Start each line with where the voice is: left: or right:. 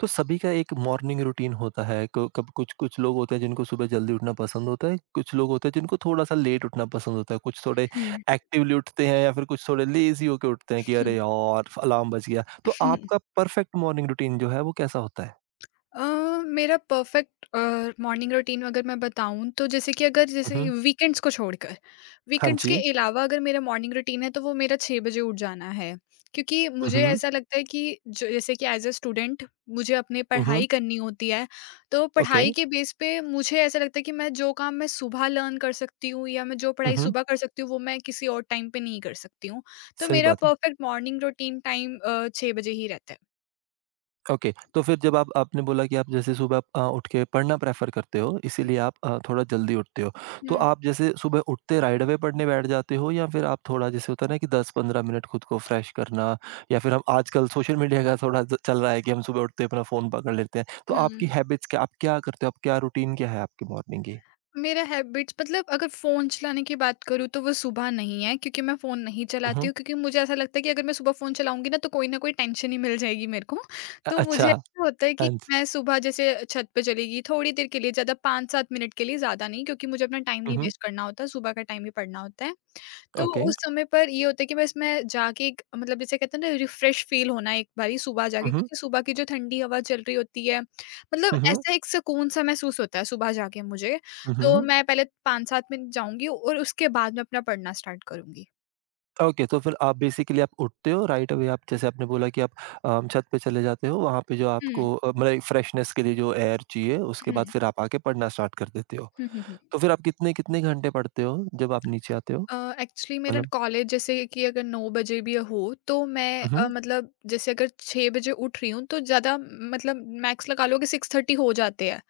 right: तो सभी का एक मॉर्निंग रूटीन होता है। क- कब कुछ कुछ लोग होते हैं जिनको सुबह जल्दी उठना पसंद होता है, कुछ लोग होते हैं जिनको थोड़ा सा लेट उठना पसंद होता है, कुछ थोड़े
left: हुँ।
right: एक्टिवली उठते हैं या फिर कुछ थोड़े लेजी होके उठते हैं कि अरे यार, अलार्म बज गया। तो आपका परफेक्ट मॉर्निंग रूटीन जो है वो कैसा होता है?
left: अ, मेरा परफ़ेक्ट मॉर्निंग रूटीन अगर मैं बताऊँ तो जैसे कि अगर जैसे
right: मम्हम।
left: वीकेंड्स को छोड़कर,
right: हाँ
left: वीकेंड्स के
right: जी।
left: अलावा अगर मेरा मॉर्निंग रूटीन है तो वो मेरा 6 बजे उठ जाना है। क्योंकि मुझे
right: मम्हम।
left: ऐसा लगता है कि ज जैसे कि एज़ अ स्टूडेंट मुझे अपनी
right: मम्हम।
left: पढ़ाई करनी होती है, तो
right: ओके।
left: पढ़ाई के बेस पे मुझे ऐसा लगता है कि मैं जो काम मैं सुबह लर्न कर सकती हूँ या मैं जो पढ़ाई
right: मम्हम।
left: सुबह कर सकती हूँ वो मैं किसी और टाइम पे नहीं कर सकती हूँ। तो
right: सही
left: मेरा
right: बात है।
left: परफ़ेक्ट मॉर्निंग रूटीन टाइम 6 बजे ही रहता है।
right: ओके, तो फिर जब आप आपने बोला कि आप जैसे सुबह आप उठ के पढ़ना प्रेफ़र करते हो, इसीलिए आप थोड़ा जल्दी उठते हो। तो
left: हुँ,
right: आप जैसे सुबह उठते राइट अवे पढ़ने बैठ जाते हो या फिर आप थोड़ा जैसे होता है ना कि 10-15 मिनट खुद को फ्रेश करना, या फिर हम आजकल सोशल मीडिया का थोड़ा ज चल रहा है कि हम सुबह उठते ही अपना फ़ोन पकड़ लेते हैं। तो आपकी
left: हुँ।
right: हैबिट्स क्या? आप क्या करते हो? आप क्या रूटीन क्या है आपकी मॉर्निंग की?
left: मेरा हैबिट्स मतलब अगर फ़ोन चलाने की बात करूँ तो वो सुबह नहीं है क्योंकि मैं फ़ोन नहीं
right: हुँ,
left: चलाती
right: हुँ।
left: हूँ क्योंकि मुझे ऐसा लगता है कि अगर मैं सुबह फ़ोन चलाऊँगी ना तो कोई ना कोई टेंशन ही मिल जाएगी मेरे को। तो मुझे
right: अच्छा।
left: ऐसा होता है कि
right: हाँ जी।
left: मैं सुबह जैसे छत पे चली गई थोड़ी देर के लिए ज़्यादा 5-7 मिनट के लिए ज़्यादा नहीं क्योंकि मुझे अपना टाइम
right: हुँ,
left: नहीं
right: हुँ।
left: वेस्ट करना होता, सुबह का टाइम ही पढ़ना होता है। तो
right: ओके।
left: उस समय पर ये होता है कि बस मैं जाके एक मतलब जैसे कहते हैं ना रिफ्रेश फील होना एक बारी सुबह
right: हुँ,
left: जाके
right: हुँ।
left: क्योंकि सुबह की जो ठंडी हवा चल रही होती है मतलब
right: हुँ, हुँ।
left: ऐसा एक सुकून सा महसूस होता है सुबह जाके मुझे।
right: हुँ,
left: तो
right: हुँ।
left: मैं पहले 5 7 मिनट जाऊँगी और उसके बाद मैं अपना पढ़ना स्टार्ट करूँगी।
right: ओके, तो फिर आप बेसिकली आप उठते हो राइट अवे। आप जैसे आपने बोला कि आप छत पे चले जाते हो, वहाँ पे जो
left: हुँ,
right: आपको मतलब फ्रेशनेस के लिए जो एयर चाहिए, उसके
left: हुँ।
right: बाद फिर आप आके पढ़ना स्टार्ट कर देते हो।
left: हुँ, हुँ, हुँ।
right: तो फिर आप कितने कितने घंटे पढ़ते हो जब आप नीचे आते हो?
left: एक्चुअली मेरा
right: मतलब,
left: कॉलेज जैसे कि अगर 9 बजे भी हो तो मैं
right: हम्म।
left: मतलब जैसे अगर 6 बजे उठ रही हूँ तो ज़्यादा मतलब मैक्स लगा लो कि 6:30 हो जाते हैं।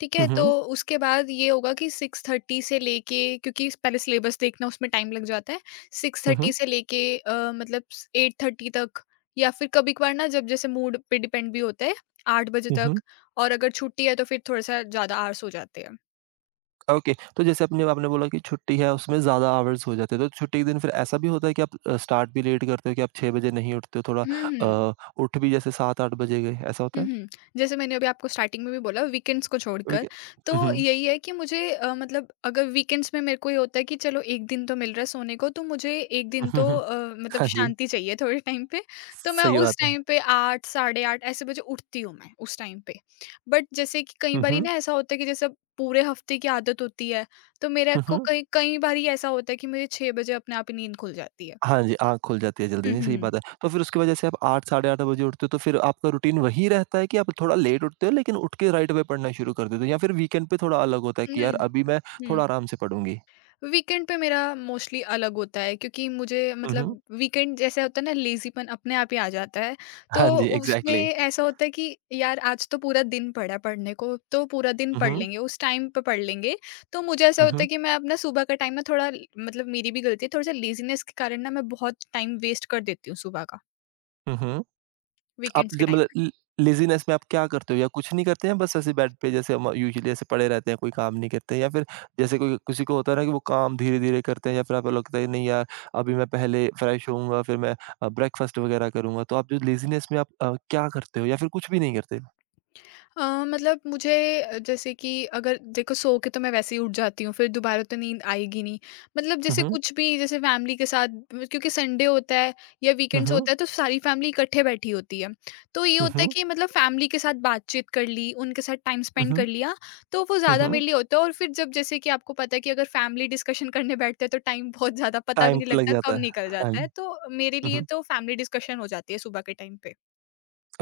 left: ठीक है, तो
right: हम्म।
left: उसके बाद ये होगा कि 6:30 से लेके, क्योंकि पहले सिलेबस देखना उसमें टाइम लग जाता है, 6:30
right: हम्म।
left: से लेके मतलब 8:30 तक। या फिर कभी कभार ना जब जैसे मूड पे डिपेंड भी होता है 8 बजे तक।
right: हम्म।
left: और अगर छुट्टी है तो फिर थोड़ा सा ज़्यादा आर्स हो जाते हैं।
right: ओके, तो जैसे अपने आपने बोला कि छुट्टी है उसमें ज़्यादा आवर्स हो जाते हैं, तो छुट्टी के दिन फिर ऐसा भी होता है कि आप स्टार्ट भी लेट करते हो, कि आप छः बजे नहीं उठते हो, थोड़ा
left: हम्म। हम्म।
right: अ, उठ भी जैसे 7-8 बजे गए, ऐसा होता
left: हुँ,
right: है?
left: हुँ। जैसे मैंने अभी आपको स्टार्टिंग में भी बोला वीकेंड्स को
right: ठीक
left: छोड़कर,
right: है।
left: तो
right: हम्म।
left: यही है कि मुझे मतलब अगर वीकेंड्स में मेरे को ये होता है कि चलो 1 दिन तो मिल रहा है सोने को, तो मुझे 1 दिन तो
right: हम्म।
left: मतलब
right: हाँ जी।
left: शांति चाहिए थोड़े टाइम पे। तो मैं
right: सही
left: उस
right: बात है।
left: टाइम पे 8 साढ़े 8 ऐसे बजे उठती हूँ मैं उस टाइम पे। बट जैसे कि कई
right: हुँ,
left: बारी
right: हुँ।
left: ना ऐसा होता है कि जैसे अब पूरे हफ्ते की आदत होती है, तो मेरे
right: हुँ,
left: को
right: हुँ।
left: कई कई बारी ऐसा होता है कि मुझे 6 बजे अपने आप ही नींद खुल जाती है।
right: हाँ जी, आँख खुल जाती है जल्दी,
left: हुँ,
right: नहीं सही
left: हुँ।
right: बात है। तो फिर उसके बाद जैसे आप 8 साढ़े 8 बजे उठते हो, तो फिर आपका रूटीन वही रहता है कि आप थोड़ा लेट उठते हो लेकिन उठ के राइट अवे पढ़ना शुरू कर देते हो, या फिर वीकेंड पे थोड़ा अलग होता है कि यार
left: नहीं, नहीं।
right: अभी मैं
left: हुँ।
right: थोड़ा आराम से पढ़ूँगी?
left: वीकेंड पे मेरा मोस्टली अलग होता है क्योंकि मुझे
right: हुँ, हुँ।
left: मतलब वीकेंड जैसे होता है ना लेजीपन अपने आप ही आ जाता है। तो
right: हाँ जी,
left: उसमें
right: एग्ज़ैक्टली।
left: ऐसा होता है कि यार आज तो पूरा दिन पड़ा है पढ़ने को तो पूरा दिन
right: हुँ,
left: पढ़
right: हुँ।
left: लेंगे उस टाइम पे पढ़ लेंगे। तो मुझे ऐसा
right: हुँ,
left: होता है
right: हुँ।
left: कि मैं अपना सुबह का टाइम ना थोड़ा मतलब मेरी भी गलती है थोड़ा सा लेजीनेस के कारण ना मैं बहुत टाइम वेस्ट कर देती हूँ सुबह का
right: हुँ, हुँ। आप
left: वीकेंड्स के
right: जब
left: टाइम।
right: मतलब ल लेज़ीनेस में आप क्या करते हो या कुछ नहीं करते हैं, बस ऐसे बेड पे जैसे हम यूजुअली ऐसे पड़े रहते हैं, कोई काम नहीं करते हैं, या फिर जैसे कोई किसी को होता है ना कि वो काम धीरे-धीरे करते हैं या फिर आपको लगता है नहीं यार, अभी मैं पहले फ्रेश होऊँगा, फिर मैं ब्रेकफ़ास्ट वग़ैरह करूँगा। तो आप जो लेज़ीनेस में आप क्या करते हो या फिर कुछ भी नहीं करते?
left: मतलब मुझे जैसे कि अगर देखो सो के तो मैं वैसे ही उठ जाती हूँ फिर दोबारा तो नींद आएगी नहीं। मतलब
right: हुँ,
left: जैसे
right: हुँ।
left: कुछ भी जैसे फैमिली के साथ क्योंकि संडे होता है या
right: हुँ,
left: वीकेंड्स
right: हुँ।
left: होता है तो सारी फैमिली इकट्ठे बैठी होती है। तो ये
right: हुँ,
left: होता है
right: हुँ।
left: कि मतलब फैमिली के साथ बातचीत कर ली उनके साथ टाइम
right: हुँ,
left: स्पेंड कर
right: हुँ।
left: लिया। तो वो
right: हुँ,
left: ज़्यादा
right: हुँ।
left: मेरे लिए होता है और फिर जब जैसे कि आपको पता है कि अगर फैमिली डिस्कशन करने बैठते हैं तो टाइम बहुत ज़्यादा पता भी
right: टाइम
left: नहीं
right: तो लग
left: लगता
right: जाता
left: कब
right: है।
left: निकल
right: हाँ
left: जाता
right: जी।
left: है तो मेरे
right: हुँ,
left: लिए
right: हुँ।
left: तो फैमिली डिस्कशन हो जाती है सुबह के टाइम पे।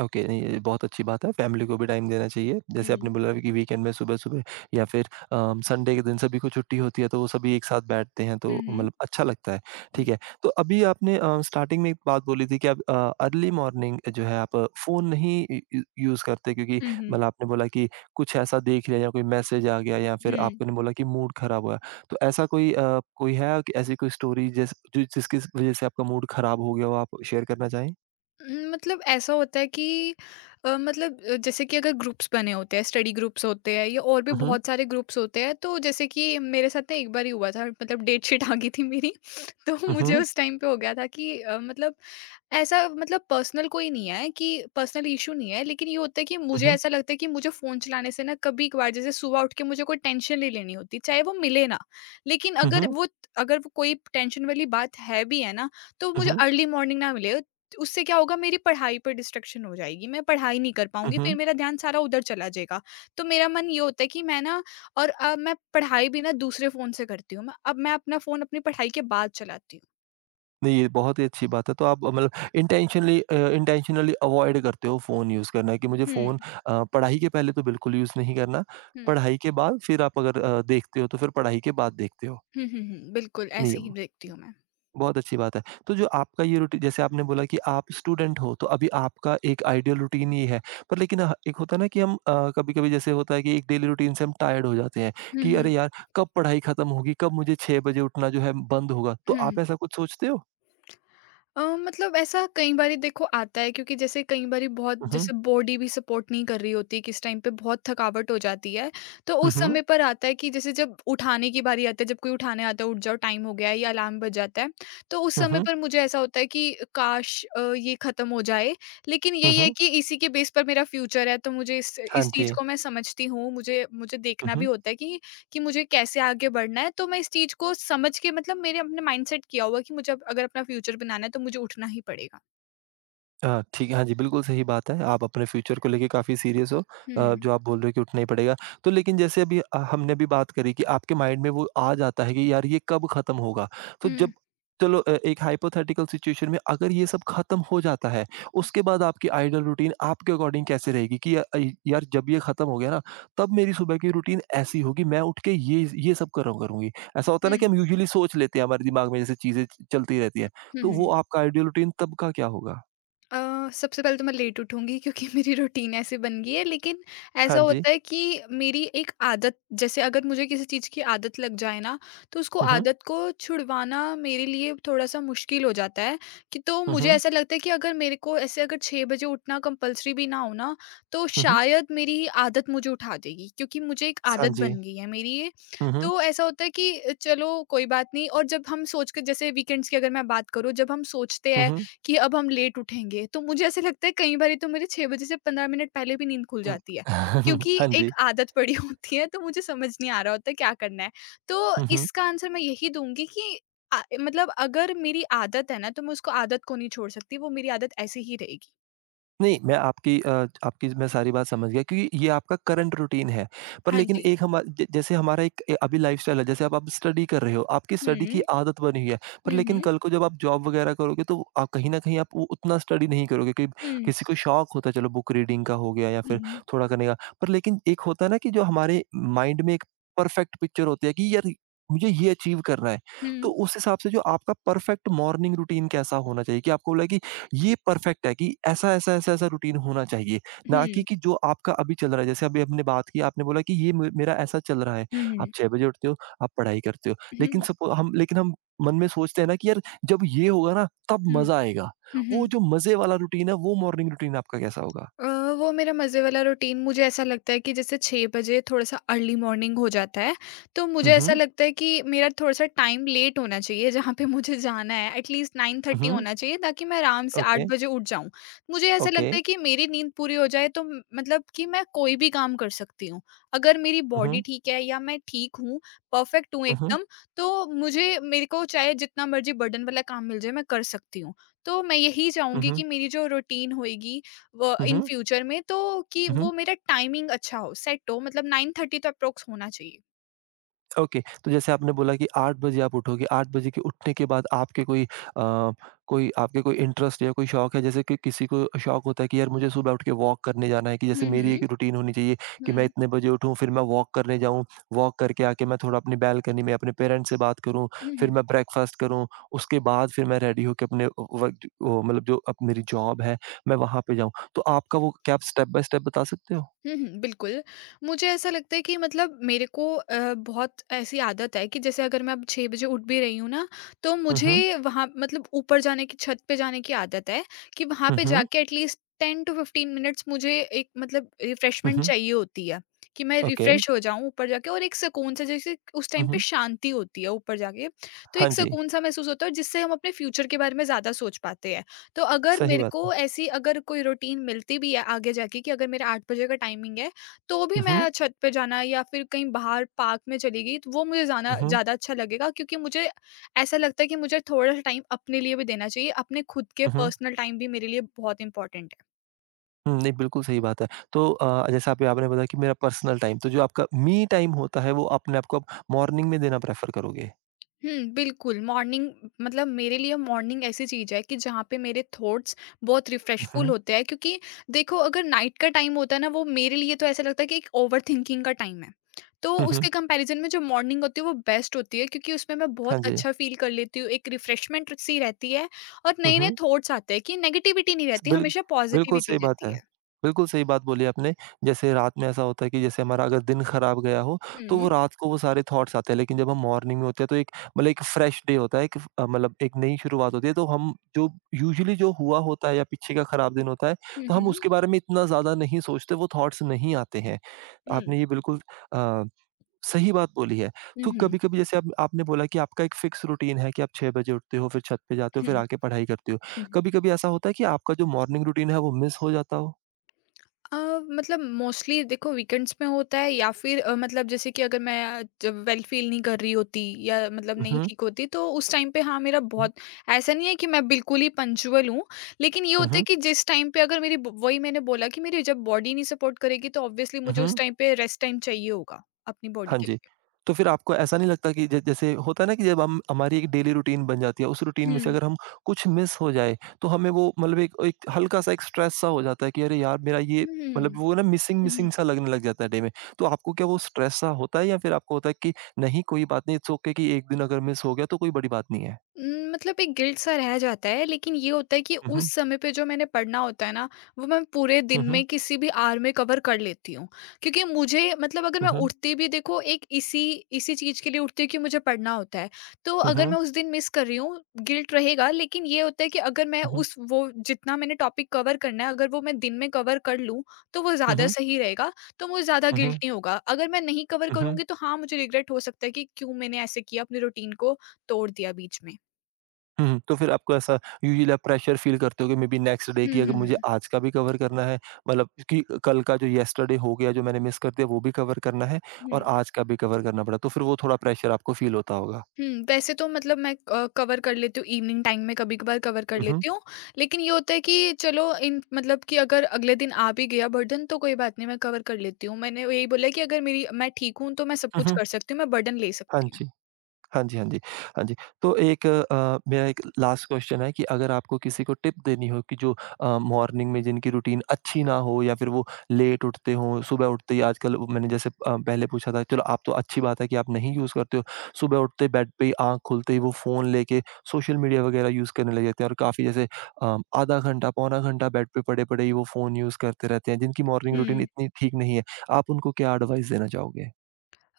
right: ओके, नहीं ये बहुत अच्छी बात है, फैमिली को भी टाइम देना चाहिए। जैसे
left: हम्म।
right: आपने बोला कि वीकेंड में सुबह-सुबह या फिर संडे के दिन सभी को छुट्टी होती है, तो वो सभी एक साथ बैठते हैं, तो
left: हम्म।
right: मतलब अच्छा लगता है।
left: हम्म।
right: ठीक है, तो अभी आपने स्टार्टिंग में एक बात बोली थी कि आप अर्ली मॉर्निंग जो है आप फ़ोन नहीं इ इ यूज़ करते, क्योंकि
left: हम्म।
right: मतलब आपने बोला कि कुछ ऐसा देख लिया या कोई मैसेज आ गया या फिर
left: हम्म।
right: आपने बोला कि मूड ख़राब हुआ। तो ऐसा कोई कोई है कि ऐसी कोई स्टोरी जिसकी वज़ह से आपका मूड ख़राब हो गया हो, आप शेयर करना चाहें?
left: मतलब ऐसा होता है कि मतलब जैसे कि अगर ग्रुप्स बने होते हैं, स्टडी ग्रुप्स होते हैं या और भी
right: हुँ, हुँ।
left: बहुत सारे ग्रुप्स होते हैं, तो जैसे कि मेरे साथ ना एक बार ही हुआ था मतलब डेट शीट आ गई थी मेरी तो
right: हुँ,
left: मुझे
right: हुँ।
left: उस टाइम पे हो गया था कि मतलब ऐसा मतलब पर्सनल कोई नहीं है कि पर्सनल इशू नहीं है, लेकिन ये होता है कि
right: हुँ,
left: मुझे
right: हुँ।
left: ऐसा लगता है कि मुझे फ़ोन चलाने से ना कभी-कभार जैसे सुबह उठ के मुझे कोई टेंशन नहीं लेनी होती, चाहे वो मिले ना। लेकिन
right: हुँ,
left: अगर
right: हुँ।
left: वो अगर वो कोई टेंशन वाली बात है भी है ना, तो
right: हुँ,
left: मुझे
right: हुँ।
left: अर्ली मॉर्निंग ना मिले। उससे क्या होगा मेरी पढ़ाई पर डिस्ट्रैक्शन हो जाएगी, मैं पढ़ाई नहीं कर
right: हुँ,
left: पाऊँगी, फिर
right: हुँ।
left: मेरा ध्यान सारा उधर चला जाएगा। तो मेरा मन ये होता है कि मैं ना और अब मैं पढ़ाई भी ना दूसरे फ़ोन से करती हूँ, मैं अब मैं अपना फ़ोन अपनी पढ़ाई के बाद चलाती हूँ।
right: नहीं, ये बहुत ही अच्छी बात है। तो आप मतलब इंटेंशनली अवॉइड करते हो फ़ोन यूज़ करना कि मुझे
left: हुँ,
right: फ़ोन पढ़ाई के पहले तो बिल्कुल यूज़ नहीं करना।
left: हुँ।
right: पढ़ाई के बाद फिर आप अगर देखते हो तो फिर पढ़ाई के बाद देखते हो।
left: हुँ, हुँ, हुँ। बिल्कुल,
right: नहीं,
left: ऐसे
right: ये
left: ही देखती हूँ मैं।
right: बहुत अच्छी बात है। तो जो आपका ये रूटी जैसे आपने बोला कि आप स्टूडेंट हो, तो अभी आपका एक आइडियल रूटीन ये है। पर लेकिन ह एक होता है ना कि हम कभी-कभी जैसे होता है कि एक डेली रूटीन से हम टायर्ड हो जाते हैं
left: हुँ,
right: कि
left: हुँ।
right: अरे यार! कब पढ़ाई खत्म होगी? कब मुझे 6 बजे उठना जो है बंद होगा? तो
left: हुँ,
right: आप
left: हुँ।
right: ऐसा कुछ सोचते हो?
left: मतलब ऐसा कई बारी देखो आता है क्योंकि जैसे कई बारी बहुत
right: हुँ, हुँ।
left: जैसे बॉडी भी सपोर्ट नहीं कर रही होती किस टाइम पे बहुत थकावट हो जाती है। तो
right: हुँ,
left: उस
right: हुँ।
left: समय पर आता है कि जैसे जब उठाने की बारी आती है, जब कोई उठाने आता है, उठ जाओ टाइम हो गया है या अलार्म बज जाता है, तो उस
right: हुँ,
left: समय
right: हुँ।
left: पर मुझे ऐसा होता है कि काश ये ख़त्म हो जाए। लेकिन
right: हुँ,
left: यही है
right: हुँ।
left: कि इसी के बेस पर मेरा फ्यूचर है तो मुझे इस
right: हाँ
left: इस चीज़
right: जी।
left: को मैं समझती हूँ। मुझे मुझे देखना भी
right: हुँ।
left: होता है कि मुझे कैसे आगे बढ़ना है, तो मैं इस चीज़ को समझ के मतलब मेरे अपने माइंडसेट किया हुआ है कि मुझे अब अगर अपना फ्यूचर बनाना है तो मुझे उठना ही पड़ेगा।
right: ठीक है, हाँ जी, बिल्कुल सही बात है। आप अपने फ्यूचर को लेके काफ़ी सीरियस हो।
left: हुँ।
right: जो आप बोल रहे हो कि उठना ही पड़ेगा। तो लेकिन जैसे अभी हमने अभी बात करी कि आपके माइंड में वो आ जाता है कि यार ये कब खत्म होगा? तो
left: हुँ,
right: जब चलो, एक हाइपोथेटिकल सिचुएशन में अगर ये सब खत्म हो जाता है,
left: हुँ,
right: उसके बाद आपकी आइडल रूटीन आपके अकॉर्डिंग कैसे रहेगी कि या- अ, इ यार जब ये खत्म हो गया ना, तब मेरी सुबह की रूटीन ऐसी होगी, मैं उठ के ये सब करा करूँगी। ऐसा होता है ना कि
left: हुँ,
right: हम यूजुअली सोच लेते हैं, हमारे दिमाग में जैसे चीज़ें चलती रहती हैं।
left: हुँ,
right: तो
left: हुँ।
right: वो आपका आइडल रूटीन तब का क्या होगा?
left: सबसे पहले तो मैं लेट उठूँगी क्योंकि मेरी रूटीन ऐसी बन गई है। लेकिन ऐसा
right: 한지।
left: होता है कि मेरी एक आदत जैसे अगर मुझे किसी चीज़ की आदत लग जाए ना, तो उसको
right: 음哼।
left: आदत को छुड़वाना मेरे लिए थोड़ा-सा मुश्किल हो जाता है कि तो मुझे
right: 음哼।
left: ऐसा लगता है कि अगर मेरे को ऐसे अगर 6 बजे उठना कंपल्सरी भी ना हो ना, तो
right: 음哼।
left: शायद मेरी आदत मुझे उठा देगी क्योंकि मुझे एक आदत
right: 한지।
left: बन गई है मेरी ये।
right: 음哼।
left: तो ऐसा होता है कि चलो कोई बात नहीं और जब हम सोच के जैसे वीकेंड्स की अगर मैं बात करूँ, जब हम सोचते हैं
right: 음哼।
left: कि अब हम लेट उठेंगे, तो मुझे ऐसा लगता है कई बारी तो मेरे 6 बजे से 15 मिनट पहले भी नींद खुल
right: 음।
left: जाती है, क्योंकि एक
right: 한지।
left: आदत पड़ी होती है, तो मुझे समझ नहीं आ रहा होता क्या करना है। तो
right: 음哼।
left: इसका आंसर मैं यही दूँगी कि मतलब अगर मेरी आदत है ना, तो मैं उसको आदत को नहीं छोड़ सकती, वो मेरी आदत ऐसे ही रहेगी।
right: नहीं, मैं आपकी आपकी मैं सारी बात समझ गया, क्योंकि ये आपका करंट रूटीन है। पर
left: हाँ
right: लेकिन
left: जी।
right: एक हमा ज जैसे हमारा एक ए अभी लाइफ़स्टाइल है, जैसे अब आप स्टडी कर रहे हो, आपकी
left: हुँ,
right: स्टडी की
left: हुँ,
right: आदत बनी हुई है। पर लेकिन
left: हुँ,
right: कल को जब आप जॉब वगैरह करोगे, तो आप कहीं न कहीं आप उ उतना स्टडी नहीं करोगे कि
left: हुँ,
right: किसी को शौक होता है, चलो बुक रीडिंग का हो गया या
left: हुँ,
right: फिर
left: हुँ,
right: थोड़ा करने का। पर लेकिन एक होता है ना कि जो हमारे माइंड में एक परफेक्ट पिक्चर होती है कि यार मुझे ये अचीव करना है। तो
left: हुँ,
right: उस हिसाब से जो आपका परफेक्ट मॉर्निंग रूटीन कैसा होना चाहिए कि आपको लगे ये परफेक्ट है, कि ऐसा ऐसा ऐसा ऐसा रूटीन होना चाहिए,
left: हुँ,
right: ना कि
left: हुँ,
right: जो आपका अभी चल रहा है, जैसे अभी हमने बात की, आपने बोला कि ये मेरा ऐसा चल रहा है, आप
left: हुँ,
right: 6 बजे उठते हो, आप पढ़ाई करते हो,
left: हुँ,
right: लेकिन
left: हुँ,
right: सपो हम लेकिन हम मन में सोचते हैं ना कि यार, जब ये होगा ना तब
left: हुँ,
right: मजा आएगा।
left: हुँ,
right: वो
left: हुँ।
right: जो मजे वाला रूटीन है, वो मॉर्निंग रूटीन आपका कैसा होगा?
left: अ, वो मेरा मज़े वाला रूटीन मुझे ऐसा लगता है कि जैसे 6 बजे थोड़ा-सा अर्ली मॉर्निंग हो जाता है, तो मुझे ऐसा
right: हम्म।
left: लगता है कि मेरा थोड़ा-सा टाइम लेट होना चाहिए जहाँ पे मुझे जाना है, एटलीस्ट 9:30
right: हम्म।
left: होना चाहिए ताकि मैं आराम से 8
right: ओके।
left: बजे उठ जाऊँ। मुझे ऐसा
right: ओके।
left: लगता है कि मेरी नींद पूरी हो जाए तो म मतलब कि मैं कोई भी काम कर सकती हूँ। अगर मेरी बॉडी
right: हम्म।
left: ठीक है या मैं ठीक हूँ, परफ़ेक्ट हूँ
right: हम्म।
left: एकदम, तो मुझे मेरे को चाहे जितना मर्ज़ी बर्डन वाला काम मिल जाए, मैं कर सकती हूँ। तो मैं यही चाहूँगी
right: हम्म।
left: कि मेरी जो रूटीन होएगी व इन फ्यूचर में तो कि
right: हम्म।
left: वो मेरा टाइमिंग अच्छा हो, सेट हो मतलब 9:30 तो अप्रॉक्स होना चाहिए।
right: ओके, तो जैसे आपने बोला कि 8 बजे आप उठोगे, 8 बजे के उठने के बाद आपके कोई अ, कोई आपके कोई इंटरेस्ट या कोई शौक है, जैसे कि किसी को शौक होता है कि यार मुझे सुबह उठ के वॉक करने जाना है, कि जैसे
left: हुँ,
right: मेरी एक
left: हुँ।
right: रूटीन होनी चाहिए कि मैं
left: हुँ,
right: इतने बजे उठूँ, फिर मैं वॉक करने जाऊँ, वॉक करके आके मैं थोड़ा अपनी बालकनी में अपने पेरेंट्स से बात करूँ,
left: हुँ,
right: फिर
left: हुँ।
right: मैं ब्रेकफास्ट करूँ, उसके बाद फिर मैं रेडी होके अपने व वर्क वो मतलब जो अब मेरी जॉब है, मैं वहाँ पे जाऊँ। तो आपका वो क्या आप स्टेप बाय स्टेप बता सकते हो?
left: हुँ, हुँ, बिल्कुल। मुझे ऐसा लगता है कि मतलब मेरे को बहुत ऐसी आदत है कि जैसे अगर मैं अब 6 बजे उठ भी रही हूँ ना, तो
right: हुँ, हुँ।
left: मुझे वहाँ मतलब ऊपर जाने की छत पे जाने की आदत है कि वहाँ
right: हुँ,
left: पे
right: हुँ।
left: जाके एटलीस्ट 10 टू 15 मिनट्स मुझे एक मतलब
right: हुँ,
left: रिफ्रेशमेंट
right: हुँ।
left: चाहिए होती है कि मैं
right: ओके।
left: रिफ्रेश हो जाऊँ ऊपर जाके और एक सुकून से जैसे उस
right: हुँ,
left: टाइम पे
right: हुँ।
left: शांति होती है ऊपर जाके, तो
right: हाँ
left: एक
right: जी।
left: सुकून-सा महसूस होता है और जिससे हम अपने फ्यूचर के बारे में ज़्यादा सोच पाते हैं। तो अगर
right: सही
left: मेरे
right: बात
left: को
right: है।
left: ऐसी अगर कोई रूटीन मिलती भी है आगे जाके कि अगर मेरा 8 बजे का टाइमिंग है, तो भी
right: हुँ, हुँ,
left: मैं छत पे जाना या फिर कहीं बाहर पार्क में चली गई, तो वो मुझे ज़ाना
right: हुँ,
left: ज़्यादा अच्छा लगेगा क्योंकि मुझे ऐसा लगता है कि मुझे थोड़ा-सा टाइम अपने लिए भी देना चाहिए। अपने खुद के
right: हुँ, हुँ।
left: पर्सनल टाइम भी मेरे लिए बहुत इम्पोर्टेंट है।
right: हुँ, नहीं बिल्कुल सही बात है। तो जैसा अभी आपने बताया कि मेरा पर्सनल टाइम, तो जो आपका मी टाइम होता है वो अपने आप को आप मॉर्निंग में देना प्रेफ़र करोगे?
left: हुँ, बिल्कुल मॉर्निंग मतलब मेरे लिए मॉर्निंग ऐसी चीज़ है कि जहाँ पे मेरे थॉट्स बहुत
right: हुँ,
left: रिफ्रेशफुल
right: हुँ।
left: होते हैं क्योंकि देखो अगर नाइट का टाइम होता है ना वो मेरे लिए तो ऐसा लगता है कि एक ओवरथिंकिंग का टाइम है। तो
right: हुँ, हुँ।
left: उसके कंपैरिज़न में जो मॉर्निंग होती है वो बेस्ट होती है क्योंकि उसमें मैं बहुत
right: हाँ जी।
left: अच्छा फ़ील कर लेती हूँ, एक रिफ्रेशमेंट सी रहती है और
right: हुँ,
left: नए-नए
right: हुँ।
left: थॉट्स आते हैं कि नेगेटिविटी नहीं रहती,
right: बिल
left: हमेशा
right: बिल्कुल
left: पॉज़िटिविटी
right: सही बात
left: रहती
right: है।
left: है।
right: बिल्कुल सही बात बोली आपने। जैसे रात में ऐसा होता है कि जैसे हमारा अगर दिन खराब गया हो, तो
left: हुँ,
right: वो रात को वो सारे थॉट्स आते हैं, लेकिन जब हम मॉर्निंग में होते हैं तो एक मतलब एक फ्रेश डे होता है, एक फ मतलब एक नई शुरुआत होती है, तो हम जो यूजुअली जो हुआ होता है या पीछे का खराब दिन होता है,
left: हुँ,
right: तो हम
left: हुँ।
right: उसके बारे में इतना ज़्यादा नहीं सोचते, वो थॉट्स नहीं आते हैं।
left: हुँ।
right: आपने ये बिल्कुल अ सही बात बोली है।
left: हुँ,
right: तो
left: हुँ।
right: कभी-कभी जैसे आप आपने बोला कि आपका एक फ़िक्स रूटीन है कि आप 6 बजे उठते हो, फिर छत पे जाते हो, फिर
left: हुँ।
right: आके पढ़ाई करते हो।
left: हुँ।
right: कभी-कभी ऐसा होता है कि आपका जो मॉर्निंग रूटीन है वो मिस हो जाता हो?
left: अ, मतलब मोस्टली देखो वीकेंड्स में होता है या फिर मतलब जैसे कि अगर मैं जब वेल फील नहीं कर रही होती या मतलब नहीं
right: उहुँ,
left: ठीक होती, तो उस टाइम पे हाँ मेरा
right: हुँ।
left: बहुत। ऐसा नहीं है कि मैं बिल्कुल ही पंचुअल हूँ, लेकिन ये होता है
right: उहुँ,
left: कि जिस टाइम पे अगर मेरी वही मैंने बोला कि मेरी जब बॉडी नहीं सपोर्ट करेगी तो ऑब्वियसली मुझे
right: उहुँ।
left: उस टाइम पे रेस्ट टाइम चाहिए होगा अपनी बॉडी
right: हाँ
left: के
right: जी।
left: लिए।
right: तो फिर आपको ऐसा नहीं लगता कि ज जैसे होता है ना कि जब हम हमारी एक डेली रूटीन बन जाती है, उस रूटीन में से
left: हम्म।
right: अगर हम कुछ मिस हो जाए, तो हमें वो मतलब एक एक हल्का-सा एक स्ट्रेस सा हो जाता है कि अरे यार! मेरा ये
left: हम्म।
right: मतलब वो ना
left: हम्म।
right: मिसिंग-मिसिंग सा लगने लग जाता है डे में। तो आपको क्या वो स्ट्रेस सा होता है या फिर आपको होता है कि नहीं कोई बात नहीं, इट्स ओके कि एक दिन अगर मिस हो गया तो कोई बड़ी बात नहीं है?
left: मतलब एक गिल्ट सा रह जाता है, लेकिन ये होता है कि
right: हुँ,
left: उस
right: हुँ।
left: समय पे जो मैंने पढ़ना होता है ना, वो मैं पूरे
right: हुँ,
left: दिन
right: हुँ।
left: में किसी भी आवर में कवर कर लेती हूँ। क्योंकि मुझे मतलब अगर मैं
right: हुँ, हुँ।
left: उठती भी देखो एक इसी इसी चीज़ के लिए उठती हूँ कि मुझे पढ़ना होता है। तो
right: हुँ,
left: अगर मैं
right: हुँ।
left: उस दिन मिस कर रही हूँ, गिल्ट रहेगा, लेकिन ये होता है कि अगर मैं
right: हुँ, हुँ।
left: उस वो जितना मैंने टॉपिक कवर करना है, अगर वो मैं दिन में कवर कर लूँ, तो वो
right: हुँ,
left: ज़्यादा
right: हुँ।
left: सही रहेगा, तो मुझे ज़्यादा
right: हुँ,
left: गिल्ट
right: हुँ।
left: नहीं होगा। अगर मैं नहीं कवर
right: हुँ, हुँ।
left: करूँगी तो हाँ, मुझे रिग्रेट हो सकता है कि क्यों मैंने ऐसे किया, अपनी रूटीन को तोड़ दिया बीच में।
right: हुँ, हुँ। तो फिर आपको ऐसा यूजुअली आप प्रेशर फ़ील करते हो कि मेबी नेक्स्ट डे
left: हुँ,
right: की अगर
left: हुँ,
right: मुझे
left: हुँ।
right: आज का भी कवर करना है, मतलब कि कल का जो येस्टरडे हो गया, जो मैंने मिस कर दिया, वो भी कवर करना है और
left: हुँ।
right: आज का भी कवर करना पड़ा। तो फिर वो थोड़ा प्रेशर आपको फ़ील होता होगा।
left: हुँ, वैसे तो मतलब मैं कवर कर लेती हूँ इवनिंग टाइम में, कभी-कभार कवर कर
right: हुँ, हुँ।
left: लेती हूँ। लेकिन ये होता है कि चलो इन मतलब कि अगर अगले दिन आ भी गया बर्डन तो कोई बात नहीं, मैं कवर कर लेती हूँ। मैंने यही बोला है कि अगर मेरी मैं ठीक हूँ तो मैं सब
right: हुँ,
left: कुछ
right: हुँ।
left: कर सकती हूँ, मैं बर्डन ले
right: हाँ
left: सकती हूँ।
right: जी। हाँ जी, हाँ जी। हाँ जी, तो एक मेरा एक लास्ट क्वेश्चन है कि अगर आपको किसी को टिप देनी हो कि जो मॉर्निंग में जिनकी रूटीन अच्छी ना हो या फिर वो लेट उठते हों, सुबह उठते ही आजकल वो मैंने जैसे पहले पूछा था, चलो आप तो अच्छी बात है कि आप नहीं यूज़ करते हो। सुबह उठते बेड पे ही आँख खुलते ही वो फ़ोन लेके सोशल मीडिया वगैरह यूज़ करने लग जाते हैं, और काफ़ी जैसे आधा घंटा, पौना घंटा बेड पे पड़े-पड़े ही वो फ़ोन यूज़ करते रहते हैं, जिनकी मॉर्निंग रूटीन
left: हुँ।
right: इतनी ठीक नहीं है। आप उनको क्या एडवाइस देना चाहोगे?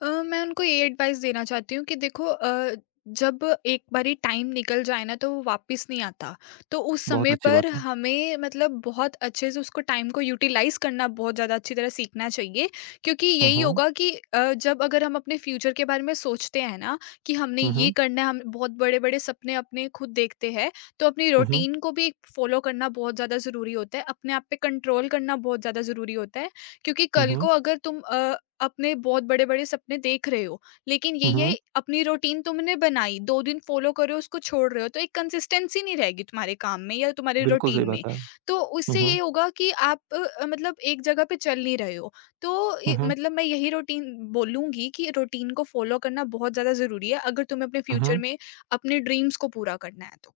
left: मैं उनको ये एडवाइस देना चाहती हूँ कि देखो, जब एक बारी टाइम निकल जाए ना तो वो वापस नहीं आता। तो उस
right: बहुत
left: समय
right: अच्छी
left: पर
right: बात है।
left: हमें मतलब बहुत अच्छे से उसको टाइम को यूटिलाइज करना, बहुत ज़्यादा अच्छी तरह सीखना चाहिए। क्योंकि
right: हुँ,
left: यही
right: हुँ।
left: होगा कि जब अगर हम अपने फ्यूचर के बारे में सोचते हैं ना कि हमने
right: हुँ,
left: ये
right: हुँ।
left: करना है, हम बहुत बड़े बड़े सपने अपने खुद देखते हैं, तो अपनी
right: हुँ, हुँ।
left: रूटीन को भी फॉलो करना बहुत ज़्यादा ज़रूरी होता है, अपने आप पे कंट्रोल करना बहुत ज़्यादा ज़रूरी होता है। क्योंकि
right: हुँ,
left: कल को
right: हुँ।
left: अगर तुम अपने बहुत बड़े-बड़े सपने देख रहे हो, लेकिन
right: हुँ,
left: यही है
right: हुँ।
left: अपनी रूटीन तुमने बनाई, 2 दिन फॉलो कर रहे हो, उसको छोड़ रहे हो, तो एक कंसिस्टेंसी नहीं रहेगी तुम्हारे काम में या तुम्हारे
right: बिल्कुल सही
left: रूटीन में।
right: बात है। हुँ,
left: तो उससे
right: हुँ।
left: ये होगा कि आप मतलब एक जगह पे चल नहीं रहे हो। तो
right: हुँ,
left: इ
right: हुँ।
left: मतलब मैं यही रूटीन बोलूँगी कि रूटीन को फॉलो करना बहुत ज़्यादा ज़रूरी है, अगर तुम्हें अपने
right: हुँ,
left: फ्यूचर
right: हुँ।
left: में अपने ड्रीम्स को पूरा करना है तो।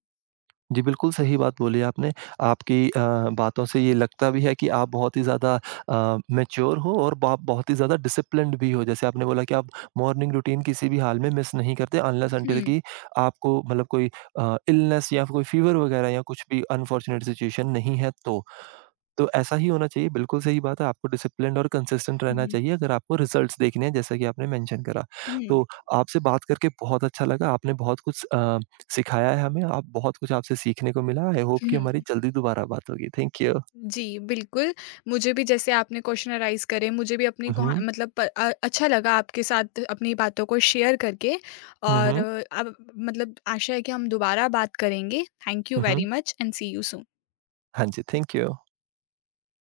right: जी, बिल्कुल सही बात बोली आपने। आपकी बातों से ये लगता भी है कि आप बहुत ही ज़्यादा मैच्योर हो और बा बहुत ही ज़्यादा डिसिप्लिन्ड भी हो। जैसे आपने बोला कि आप मॉर्निंग रूटीन किसी भी हाल में मिस नहीं करते, अनलेस अनटिल
left: हुँ।
right: कि आपको मतलब कोई इलनेस या कोई फ़ीवर वगैरह या कुछ भी अनफॉर्चुनेट सिचुएशन नहीं है तो। तो ऐसा ही होना चाहिए, बिल्कुल सही बात है, आपको डिसिप्लिन्ड और कंसिस्टेंट
left: हुँ,
right: रहना
left: हुँ।
right: चाहिए अगर आपको रिज़ल्ट्स देखने हैं, जैसा कि आपने मेंशन करा।
left: हुँ,
right: तो आपसे बात करके बहुत अच्छा लगा, आपने बहुत कुछ सिखाया है हमें, आप बहुत कुछ आपसे सीखने को मिला। आई होप कि हमारी
left: हुँ।
right: जल्दी दोबारा बात होगी। Thank you.
left: जी, बिल्कुल। मुझे भी जैसे आपने क्वेश्चनराइज़ करे, मुझे भी अपनी
right: हुँ,
left: कहा
right: हुँ।
left: मतलब अच्छा लगा आपके साथ अपनी बातों को शेयर करके।
right: हुँ,
left: और
right: हुँ।
left: अब मतलब आशा है कि हम दोबारा बात करेंगे। थैंक यू
right: हुँ,
left: वेरी
right: हुँ।
left: Much and see you soon.
right: हाँ जी, थैंक यू।